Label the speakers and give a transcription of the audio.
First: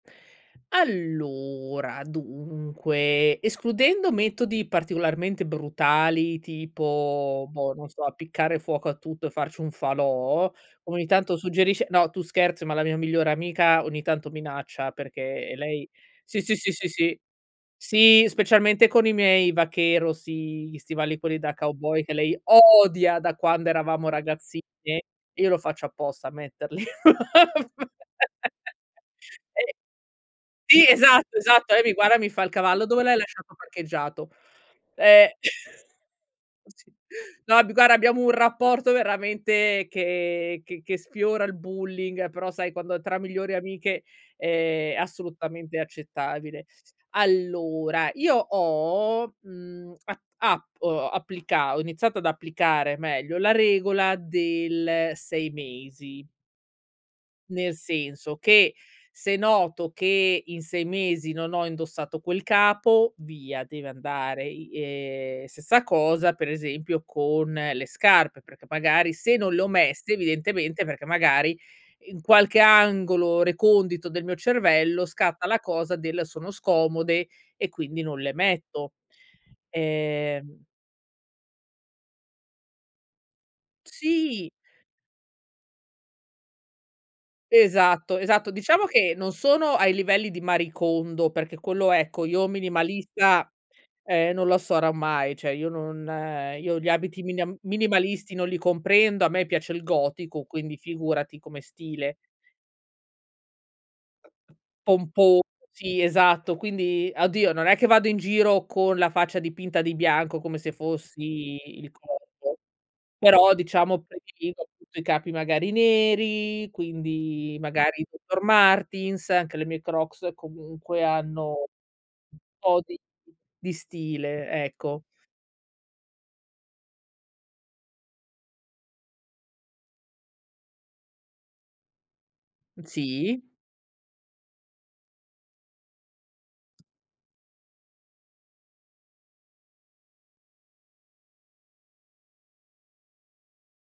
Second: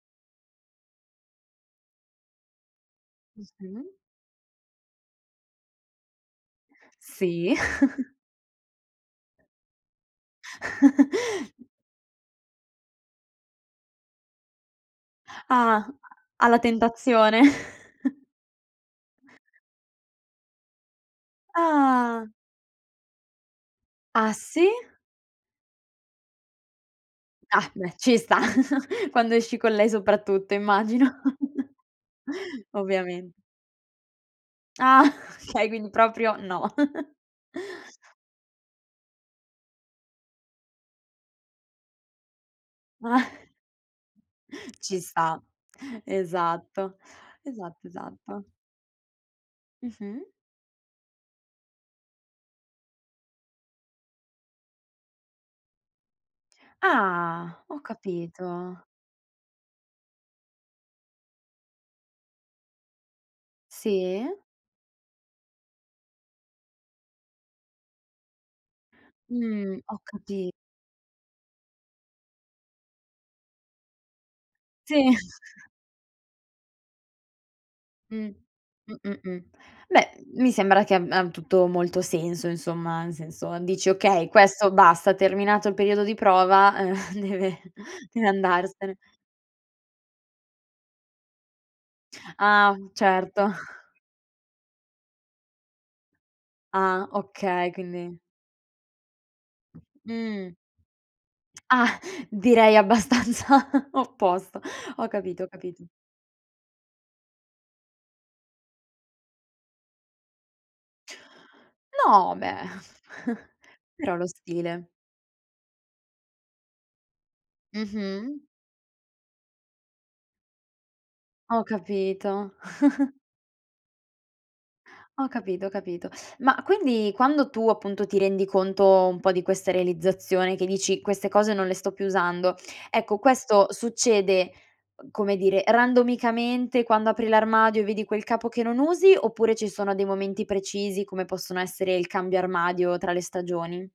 Speaker 1: Allora, dunque,
Speaker 2: Mh-mh.
Speaker 1: escludendo metodi particolarmente brutali tipo
Speaker 2: Sì.
Speaker 1: boh, non so, appiccare fuoco a tutto e farci un falò, come ogni tanto suggerisce no, tu scherzi, ma la mia migliore amica ogni tanto minaccia perché
Speaker 2: Ah,
Speaker 1: lei sì, sì,
Speaker 2: alla
Speaker 1: sì, sì, sì,
Speaker 2: tentazione.
Speaker 1: sì, specialmente con i miei vaquero, sì, gli stivali quelli da cowboy che
Speaker 2: Ah.
Speaker 1: lei odia da quando eravamo
Speaker 2: Ah,
Speaker 1: ragazzine
Speaker 2: sì?
Speaker 1: e io lo faccio apposta a metterli
Speaker 2: Ah, bhe ci sta, quando esci con
Speaker 1: eh
Speaker 2: lei soprattutto,
Speaker 1: sì,
Speaker 2: immagino.
Speaker 1: esatto, esatto. Lei mi guarda e mi fa: “Il cavallo dove l'hai
Speaker 2: Ovviamente.
Speaker 1: lasciato parcheggiato?”
Speaker 2: Ah
Speaker 1: Eh,
Speaker 2: okay, quindi proprio no.
Speaker 1: sì. No, b guarda, abbiamo un rapporto veramente che che che sfiora il bullying però, sai, quando tra
Speaker 2: Ah
Speaker 1: migliori amiche è
Speaker 2: Ci sta,
Speaker 1: assolutamente accettabile.
Speaker 2: esatto, esatto,
Speaker 1: Allora, io
Speaker 2: esatto.
Speaker 1: ho, mhmm, a
Speaker 2: Mh-mh.
Speaker 1: app uhm, applica ho iniziato ad applicare meglio la regola del 6 mesi
Speaker 2: Ah,
Speaker 1: nel
Speaker 2: ho
Speaker 1: senso che,
Speaker 2: capito.
Speaker 1: se noto che in 6 mesi non ho indossato quel capo, via, deve
Speaker 2: Sì.
Speaker 1: andare, i ehm, stessa cosa, per esempio, con le scarpe, perché, magari, se non le ho
Speaker 2: Mhmm, ho
Speaker 1: messe
Speaker 2: capi
Speaker 1: evidentemente, perché, magari, in qualche angolo recondito del mio
Speaker 2: Sì.
Speaker 1: cervello, scatta la cosa del: “Sono scomode”, e quindi non
Speaker 2: Mh.
Speaker 1: le metto,
Speaker 2: Mh, mh, mh. Beh, mi
Speaker 1: ehm
Speaker 2: sembra che ab ha tutto molto senso insomma, nel senso dici okay,
Speaker 1: Sì.
Speaker 2: questo basta, terminato il periodo di prova, ehm deve
Speaker 1: Esatto,
Speaker 2: deve
Speaker 1: esatto. Diciamo
Speaker 2: andarsene.
Speaker 1: che non sono ai livelli di Marie Kondo, perché quello, ecco, io,
Speaker 2: Ah,
Speaker 1: minimalista,
Speaker 2: certo.
Speaker 1: ehm, non lo sarò mai. Cioè, io non io, gli
Speaker 2: Ah,
Speaker 1: abiti miniam
Speaker 2: okay, quindi
Speaker 1: minimalisti non li comprendo. A me piace il gotico,
Speaker 2: Mhmm.
Speaker 1: quindi, figurati, come
Speaker 2: Ah,
Speaker 1: stile
Speaker 2: direi abbastanza opposto. Ho
Speaker 1: pomposo,
Speaker 2: capito, capito.
Speaker 1: sì, esatto. Quindi, oddio, non è che vado in giro con la faccia dipinta di bianco come se fossi Il
Speaker 2: No,
Speaker 1: Corvo,
Speaker 2: beh,
Speaker 1: però, diciamo,
Speaker 2: però lo
Speaker 1: prediligo,
Speaker 2: stile.
Speaker 1: appunto, i capi, magari, neri. Quindi, magari, le
Speaker 2: Mh-mh.
Speaker 1: Dr. Martens, anche le mie Crocs, comunque, hanno
Speaker 2: Ho
Speaker 1: un
Speaker 2: capito.
Speaker 1: po' di di stile, ecco.
Speaker 2: Ho capito, ho capito. Ma quindi quando tu appunto ti rendi conto un po' di questa realizzazione, che dici: "Queste cose non le sto più usando," ecco
Speaker 1: Sì.
Speaker 2: questo succede, come dire, randomicamente quando apri l'armadio e vedi quel capo che non usi, oppure ci sono dei momenti precisi, come possono essere il cambio armadio tra le stagioni?